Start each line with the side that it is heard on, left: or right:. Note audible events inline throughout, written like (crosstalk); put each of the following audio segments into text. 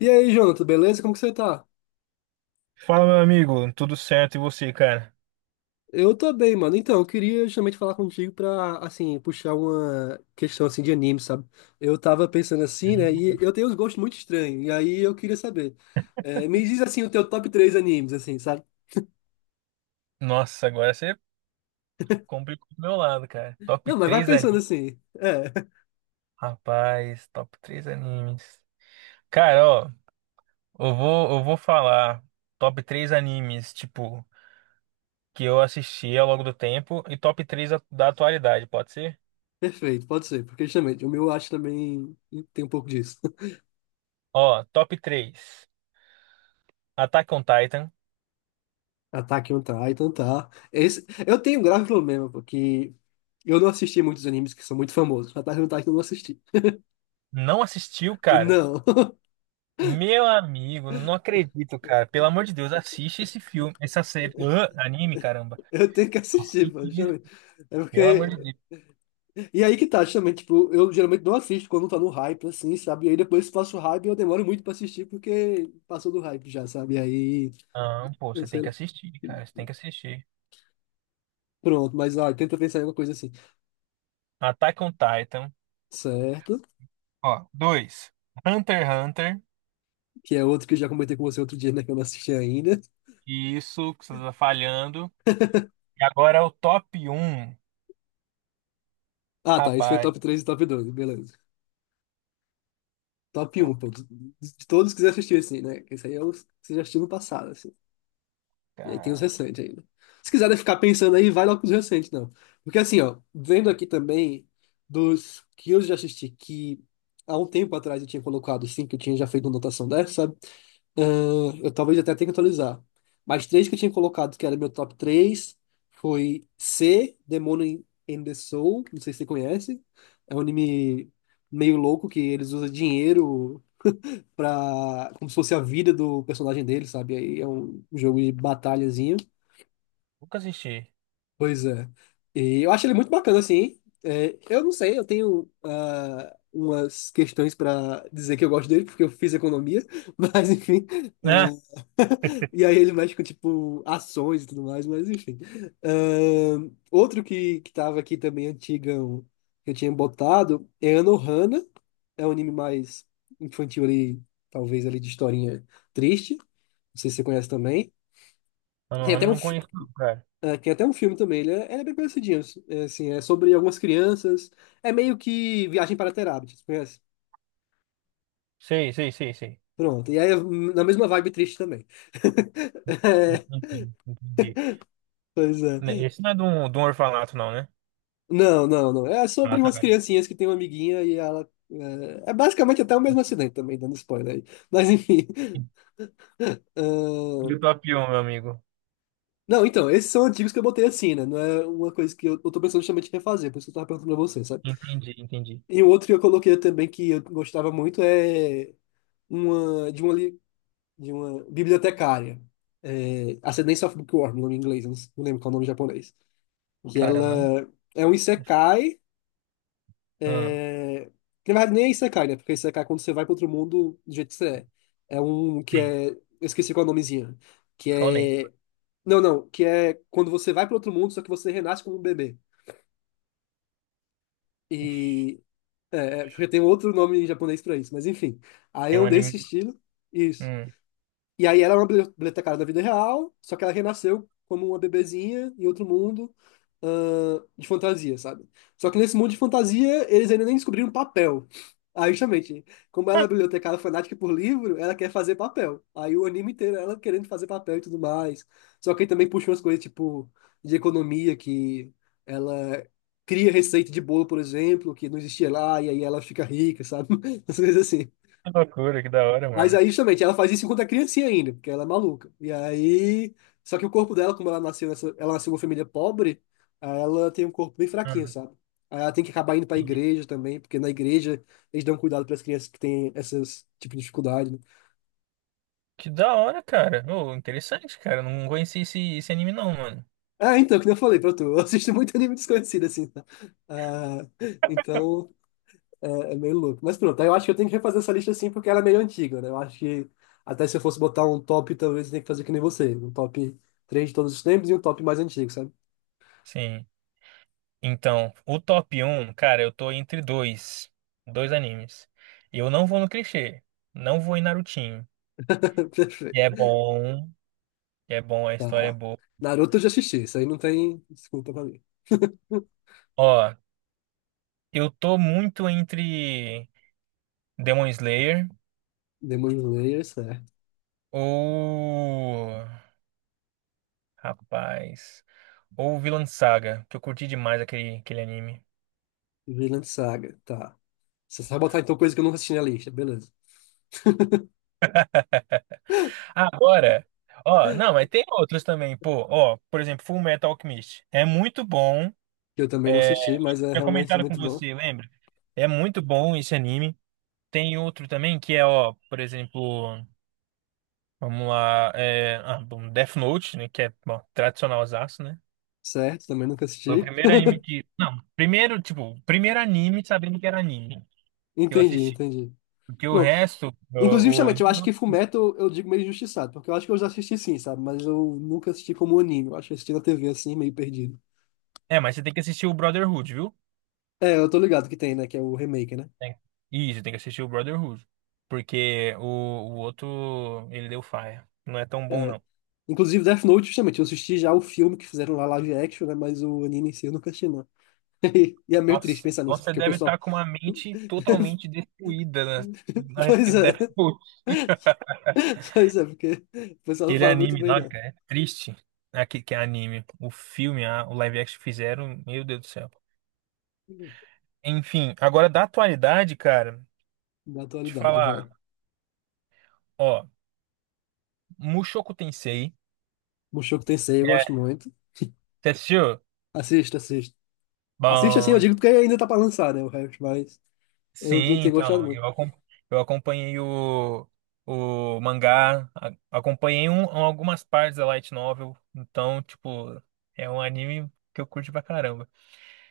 left: E aí, Jonathan, beleza? Como que você tá?
right: Fala, meu amigo, tudo certo e você, cara?
left: Eu tô bem, mano. Então, eu queria justamente falar contigo pra, assim, puxar uma questão, assim, de anime, sabe? Eu tava pensando assim, né? E
right: Uhum.
left: eu tenho uns gostos muito estranhos. E aí eu queria saber. É, me diz, assim, o teu top 3 animes, assim, sabe?
right: Nossa, agora você complicou do meu lado, cara. Top
left: Não, mas vai
right: 3
left: pensando
right: animes.
left: assim. É, (laughs)
right: Rapaz, top 3 animes. Cara, ó, eu vou falar top 3 animes, tipo, que eu assisti ao longo do tempo e top 3 da atualidade, pode ser?
left: perfeito, pode ser. Porque justamente, o meu eu acho também tem um pouco disso. (laughs)
right: Ó, top 3 Attack on Titan.
left: Attack on Titan, tá? Esse, eu tenho um grave problema, porque eu não assisti muitos animes que são muito famosos. Attack on Titan eu não assisti.
right: Não assistiu, cara?
left: Não.
right: Meu amigo, não acredito, cara. Pelo amor de Deus, assiste esse filme, essa série, anime, caramba.
left: Eu tenho que assistir, pô,
right: Assiste.
left: justamente. É
right: Pelo amor de
left: porque.
right: Deus.
left: E aí que tá, justamente, tipo, eu geralmente não assisto quando tá no hype, assim, sabe? E aí depois faço hype e eu demoro muito pra assistir porque passou do hype já, sabe? E aí,
right: Não, pô,
left: eu
right: você tem
left: sei
right: que
left: lá.
right: assistir, cara. Você tem que assistir.
left: Pronto, mas ó, tenta pensar em alguma coisa assim.
right: Attack on Titan.
left: Certo?
right: Ó, dois. Hunter x Hunter.
left: Que é outro que eu já comentei com você outro dia, né? Que eu não assisti ainda.
right: Isso, que você tá falhando. E agora o top um.
left: Ah, tá. Isso foi
right: Rapaz,
left: top 3 e top dois, beleza. Top
right: top,
left: um, pô. De todos que você assistiu, assim, né? Esse aí é o que você já assistiu no passado, assim. E aí tem os
right: cara.
left: recentes ainda. Se quiser ficar pensando aí, vai logo com os recentes, não. Porque assim, ó, vendo aqui também dos que eu já assisti, que há um tempo atrás eu tinha colocado cinco que eu tinha já feito uma anotação dessa, sabe? Eu talvez até tenha que atualizar. Mas três que eu tinha colocado, que era meu top três foi C, Demon in the Soul, não sei se você conhece. É um anime meio louco que eles usam dinheiro pra, como se fosse a vida do personagem dele, sabe? Aí é um jogo de batalhazinha.
right: Nunca assisti.
left: Pois é. E eu acho ele muito bacana, assim. É, eu não sei, eu tenho umas questões para dizer que eu gosto dele, porque eu fiz economia, (laughs) mas enfim. ah,
right: Né?
left: (laughs) e aí ele mexe com, tipo, ações e tudo mais, mas enfim. Ah, outro que tava aqui também, antigão, que eu tinha botado, é Anohana. É um anime mais infantil ali, talvez ali de historinha triste. Não sei se você conhece também.
right: Eu
left: Tem até
right: não,
left: um
right: não conheço, não, cara.
left: tem até um filme também, ele é bem parecidinho. É, assim, é sobre algumas crianças. É meio que Viagem para Terabithia, você conhece?
right: Sei, sei, sei, sei.
left: Pronto. E aí é na mesma vibe triste também. (laughs) É,
right: Entendi, entendi.
left: pois
right: Né,
left: é.
right: esse não é de um orfanato, não, né?
left: Não, não, não. É
right: Ah,
left: sobre
right: tá.
left: umas criancinhas que tem uma amiguinha e ela. É basicamente até o mesmo acidente também, dando spoiler aí. (laughs) Mas enfim.
right: E o
left: ahn,
right: top 1, meu amigo.
left: Não, então, esses são antigos que eu botei assim, né? Não é uma coisa que eu tô pensando justamente em refazer, por isso que eu tava perguntando pra você, sabe?
right: Entendi, entendi.
left: E o outro que eu coloquei também que eu gostava muito é uma de uma bibliotecária, é, Ascendance of Bookworm, nome em inglês, eu não lembro qual é o nome em japonês. Que
right: Cara, não.
left: ela é um isekai,
right: Ah,
left: é, que na verdade nem é isekai, né? Porque isekai é quando você vai para outro mundo do jeito que você é. É um que
right: tem.
left: é. Eu esqueci qual é o nomezinho. Que
right: Shonen.
left: é. Não, não, que é quando você vai para outro mundo, só que você renasce como um bebê.
right: Ixi,
left: E. É, porque tem outro nome em japonês para isso, mas enfim. Aí
right: tem
left: é
right: um
left: um
right: anime.
left: desse estilo. Isso.
right: Hum.
left: E aí ela é uma bibliotecária da vida real, só que ela renasceu como uma bebezinha em outro mundo, de fantasia, sabe? Só que nesse mundo de fantasia, eles ainda nem descobriram papel. Aí, justamente, como ela é bibliotecária fanática por livro, ela quer fazer papel. Aí o anime inteiro é ela querendo fazer papel e tudo mais. Só que aí também puxa umas coisas, tipo, de economia, que ela cria receita de bolo, por exemplo, que não existia lá, e aí ela fica rica, sabe? (laughs) Essas coisas assim.
right: Que loucura, que da hora,
left: Mas
right: mano.
left: aí, justamente, ela faz isso enquanto é criancinha ainda, porque ela é maluca. E aí. Só que o corpo dela, como ela nasceu nessa, ela nasceu numa família pobre, aí ela tem um corpo bem fraquinho,
right: Hum.
left: sabe? Aí ela tem que acabar indo pra igreja também, porque na igreja eles dão cuidado para as crianças que têm esses tipo de dificuldade, né?
right: Que da hora, cara. Ô, interessante, cara. Não conheci esse anime, não, mano.
left: Ah, então, que nem eu falei pra tu, (laughs) eu assisto muito anime desconhecido, assim. Tá? Ah, então. É meio louco. Mas pronto, aí eu acho que eu tenho que refazer essa lista assim, porque ela é meio antiga, né? Eu acho que até se eu fosse botar um top, talvez eu tenha que fazer que nem você. Um top três de todos os tempos e um top mais antigo, sabe?
right: Sim. Então, o top um, cara, eu tô entre dois. Dois animes. Eu não vou no clichê. Não vou em Narutinho.
left: (laughs) Perfeito.
right: E é bom. E é bom, a história é
left: Tá.
right: boa.
left: Naruto eu já assisti, isso aí não tem desculpa pra mim.
right: Ó, eu tô muito entre Demon Slayer
left: Demon Slayer, certo.
right: ou. Rapaz. Ou Vinland Saga, que eu curti demais aquele anime.
left: Vinland Saga, tá. Você vai botar então coisa que eu nunca assisti na lista, beleza.
right: Agora, ó, não, mas tem outros também, pô, ó, por exemplo, Full Metal Alchemist. É muito bom,
left: Que eu também não
right: é,
left: assisti, mas é
right: tinha
left: realmente
right: comentado com
left: muito bom.
right: você, lembra? É muito bom esse anime. Tem outro também que é, ó, por exemplo, vamos lá, é, ah, bom, Death Note, né, que é, bom, tradicionalzaço, né?
left: Certo, também nunca
right: Foi o
left: assisti.
right: primeiro anime que, não, primeiro, tipo, primeiro anime sabendo que era anime que eu
left: Entendi,
right: assisti.
left: entendi.
right: Porque o
left: Pronto.
right: resto,
left: Inclusive, justamente, eu acho que Fullmetal eu digo meio injustiçado, porque eu acho que eu já assisti sim, sabe? Mas eu nunca assisti como anime, eu acho que eu assisti na TV assim, meio perdido.
right: mas você tem que assistir o Brotherhood, viu?
left: É, eu tô ligado que tem, né? Que é o remake, né?
right: Tem- Isso, tem que assistir o Brotherhood. Porque o outro, ele deu faia. Não é tão bom,
left: É.
right: não.
left: Inclusive, Death Note, justamente, eu assisti já o filme que fizeram lá live action, né? Mas o anime em si eu nunca assisti, não. (laughs) E é meio triste
right: Nossa,
left: pensar
right: então
left: nisso,
right: você
left: porque o
right: deve estar
left: pessoal.
right: com uma mente
left: (laughs)
right: totalmente destruída a
left: Pois
right: respeito do
left: é,
right: Deathloop.
left: (laughs) pois é, porque o pessoal não
right: Aquele
left: fala muito
right: anime
left: bem,
right: lá,
left: não.
right: cara, é triste. Aqui que é anime. O filme, o live action que fizeram, meu Deus do céu. Enfim, agora da atualidade, cara,
left: Na
right: te
left: atualidade, vai.
right: falar, ó, Mushoku Tensei.
left: Mushoku Tensei, eu gosto
right: É,
left: muito.
right: você assistiu?
left: Assista, assista. Assista assim, eu
right: Bom.
left: digo porque ainda tá pra lançar, né? O resto, mas eu não
right: Sim,
left: tenho gostado
right: então,
left: muito.
right: eu acompanhei o mangá, acompanhei algumas partes da light novel, então, tipo, é um anime que eu curto pra caramba.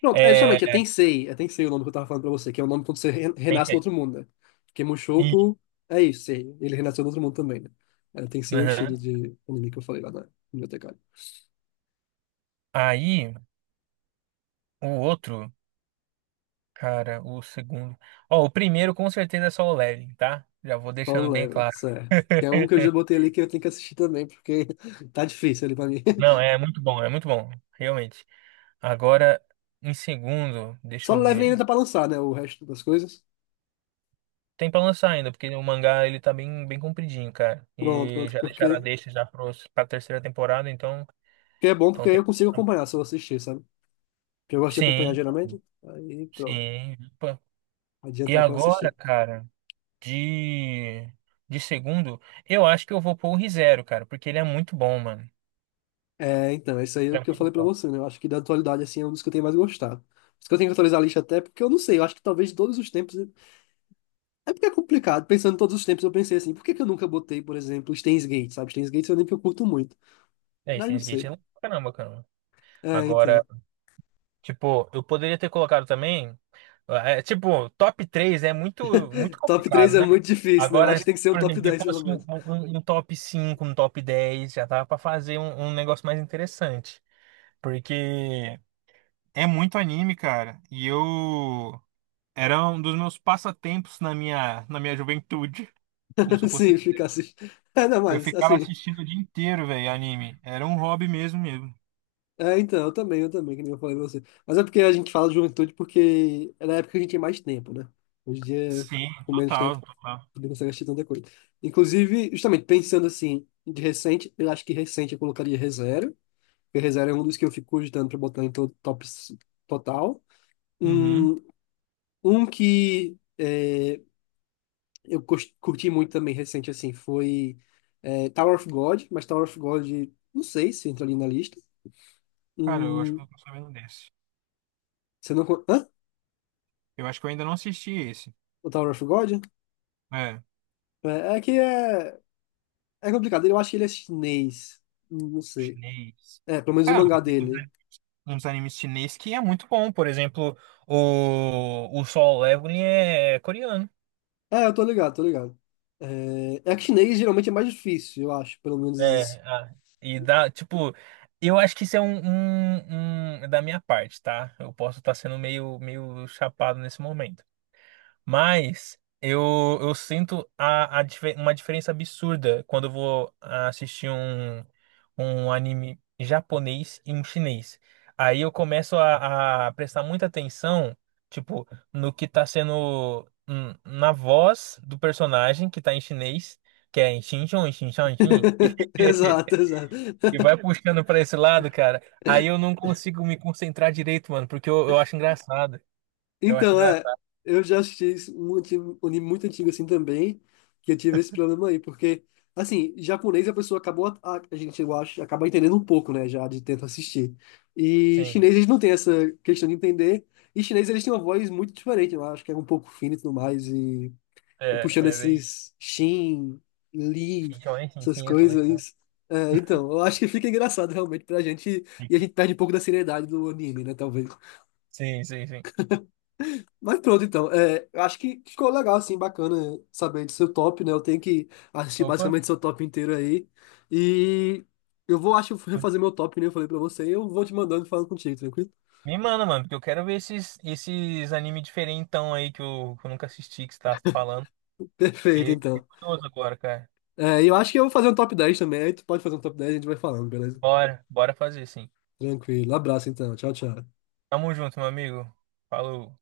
left: Pronto, é
right: É,
left: justamente, é Tensei o nome que eu tava falando pra você, que é o nome quando você renasce no
right: pensei.
left: outro mundo, né? Porque
right: E,
left: Mushoku é isso, sei, ele renasceu no outro mundo também, né? É, Tensei é o
right: aham.
left: estilo de anime que eu falei lá na biblioteca.
right: Aí, o outro, cara, o segundo. Ó, o primeiro com certeza é só o Leveling, tá? Já vou
left: Solo
right: deixando bem
left: Leveling,
right: claro.
left: certo. Que é um que eu já
right: (laughs)
left: botei ali que eu tenho que assistir também, porque (laughs) tá difícil ali pra mim.
right: Não,
left: (laughs)
right: é muito bom, realmente. Agora, em segundo, deixa eu
left: Solo Leveling
right: ver.
left: ainda tá pra lançar, né, o resto das coisas.
right: Tem pra lançar ainda, porque o mangá ele tá bem, bem compridinho, cara.
left: Pronto,
right: E
left: pronto,
right: já deixaram a
left: porque...
right: deixa já pra terceira temporada, então,
left: que é bom porque
right: então
left: aí
right: tem.
left: eu consigo acompanhar se eu assistir, sabe? Porque eu gosto de
right: Sim,
left: acompanhar geralmente, aí pronto,
right: sim. Opa. E
left: adiantar pra eu
right: agora,
left: assistir.
right: cara, de, de segundo, eu acho que eu vou pôr o ReZero, cara, porque ele é muito bom, mano.
left: É, então, isso aí é o
right: Ele
left: que eu
right: é
left: falei
right: muito
left: pra
right: bom.
left: você, né? Eu acho que da atualidade, assim, é um dos que eu tenho mais gostado. Por isso que eu tenho que atualizar a lista até, porque eu não sei, eu acho que talvez de todos os tempos. É porque é complicado, pensando em todos os tempos, eu pensei assim, por que que eu nunca botei, por exemplo, Steins Gate, sabe? Steins Gate é um anime que eu curto muito.
right: É,
left: Mas não
right: Steins Gate é
left: sei.
right: legal pra caramba, cara.
left: É,
right: Agora,
left: então.
right: tipo, eu poderia ter colocado também. Tipo, top 3 é muito, muito
left: Top
right: complicado,
left: 3 é
right: né?
left: muito difícil, né? Eu acho
right: Agora,
left: que tem que ser um
right: por
left: top
right: exemplo,
left: dez pelo
right: depois um,
left: menos.
right: um- um um top 5, um top 10, já tava pra fazer um negócio mais interessante. Porque é muito anime, cara. E eu. Era um dos meus passatempos na minha juventude. Como se
left: (laughs)
right: eu
left: Sim,
right: fosse.
left: ficar assim. Ainda
right: Eu
left: mais,
right: ficava
left: assim.
right: assistindo o dia inteiro, velho, anime. Era um hobby mesmo mesmo.
left: É, então, eu também, que nem eu falei pra você. Mas é porque a gente fala de juventude porque é na época que a gente tem mais tempo, né? Hoje em dia,
right: Sim,
left: com menos tempo.
right: total, total.
left: Poder consegue assistir tanta coisa. Inclusive, justamente pensando assim, de recente, eu acho que recente eu colocaria ReZero, porque ReZero é um dos que eu fico cogitando pra botar em todo top total.
right: Uhum.
left: Um, um que é, eu curti muito também recente assim foi Tower of God, mas Tower of God, não sei se entra ali na lista.
right: Cara, eu acho
left: Hum,
right: que eu não tô sabendo desse.
left: você não. Hã?
right: Eu acho que eu ainda não assisti esse.
left: O Tower of God?
right: É,
left: É, é que é, é complicado, eu acho que ele é chinês, não sei.
right: chinês.
left: É, pelo menos o
right: Cara,
left: mangá
right: mas tem
left: dele.
right: uns animes chinês que é muito bom. Por exemplo, o Solo Leveling é coreano.
left: É, eu tô ligado, tô ligado. É que chinês geralmente é mais difícil, eu acho, pelo menos isso.
right: É, ah, e dá, tipo, eu acho que isso é da minha parte, tá? Eu posso estar sendo meio, meio chapado nesse momento. Mas eu sinto uma diferença absurda quando eu vou assistir um anime japonês e um chinês. Aí eu começo a prestar muita atenção, tipo, no que tá sendo na voz do personagem que tá em chinês, que é em xin chon, xin chon, xin.
left: (laughs) Exato,
right: (laughs)
left: exato.
right: E vai puxando pra esse lado, cara. Aí eu não consigo me concentrar direito, mano, porque eu acho engraçado. Eu acho
left: Então, é,
right: engraçado.
left: eu já assisti isso, um um anime muito antigo assim também, que eu tive esse problema aí, porque, assim, japonês a pessoa acabou, a gente, eu acho, acaba entendendo um pouco, né, já de tanto assistir. E
right: Sim,
left: chinês eles não têm essa questão de entender, e chinês eles têm uma voz muito diferente, eu acho que é um pouco fina e tudo mais, e
right: é,
left: puxando
right: é bem
left: esses Shin, Lee,
right: Quinhões, sim,
left: essas
right: quinhentões, tá?
left: coisas. É, então, eu acho que fica engraçado realmente pra gente, e a gente perde um pouco da seriedade do anime, né, talvez.
right: Sim, sim, sim.
left: Mas pronto, então, é, eu acho que ficou legal, assim, bacana saber do seu top, né, eu tenho que assistir
right: Opa.
left: basicamente seu top inteiro aí, e eu vou, acho, refazer meu top, que nem eu falei pra você, e eu vou te mandando e falando contigo, tranquilo?
right: Me manda, mano, porque eu quero ver esses anime diferentão aí que eu nunca assisti, que você tá falando.
left: (laughs) Perfeito,
right: E fico
left: então.
right: curioso agora, cara.
left: É, e eu acho que eu vou fazer um top 10 também, aí tu pode fazer um top 10, e a gente vai falando, beleza?
right: Bora, bora fazer, sim.
left: Tranquilo, abraço então, tchau, tchau.
right: Tamo junto, meu amigo. Falou.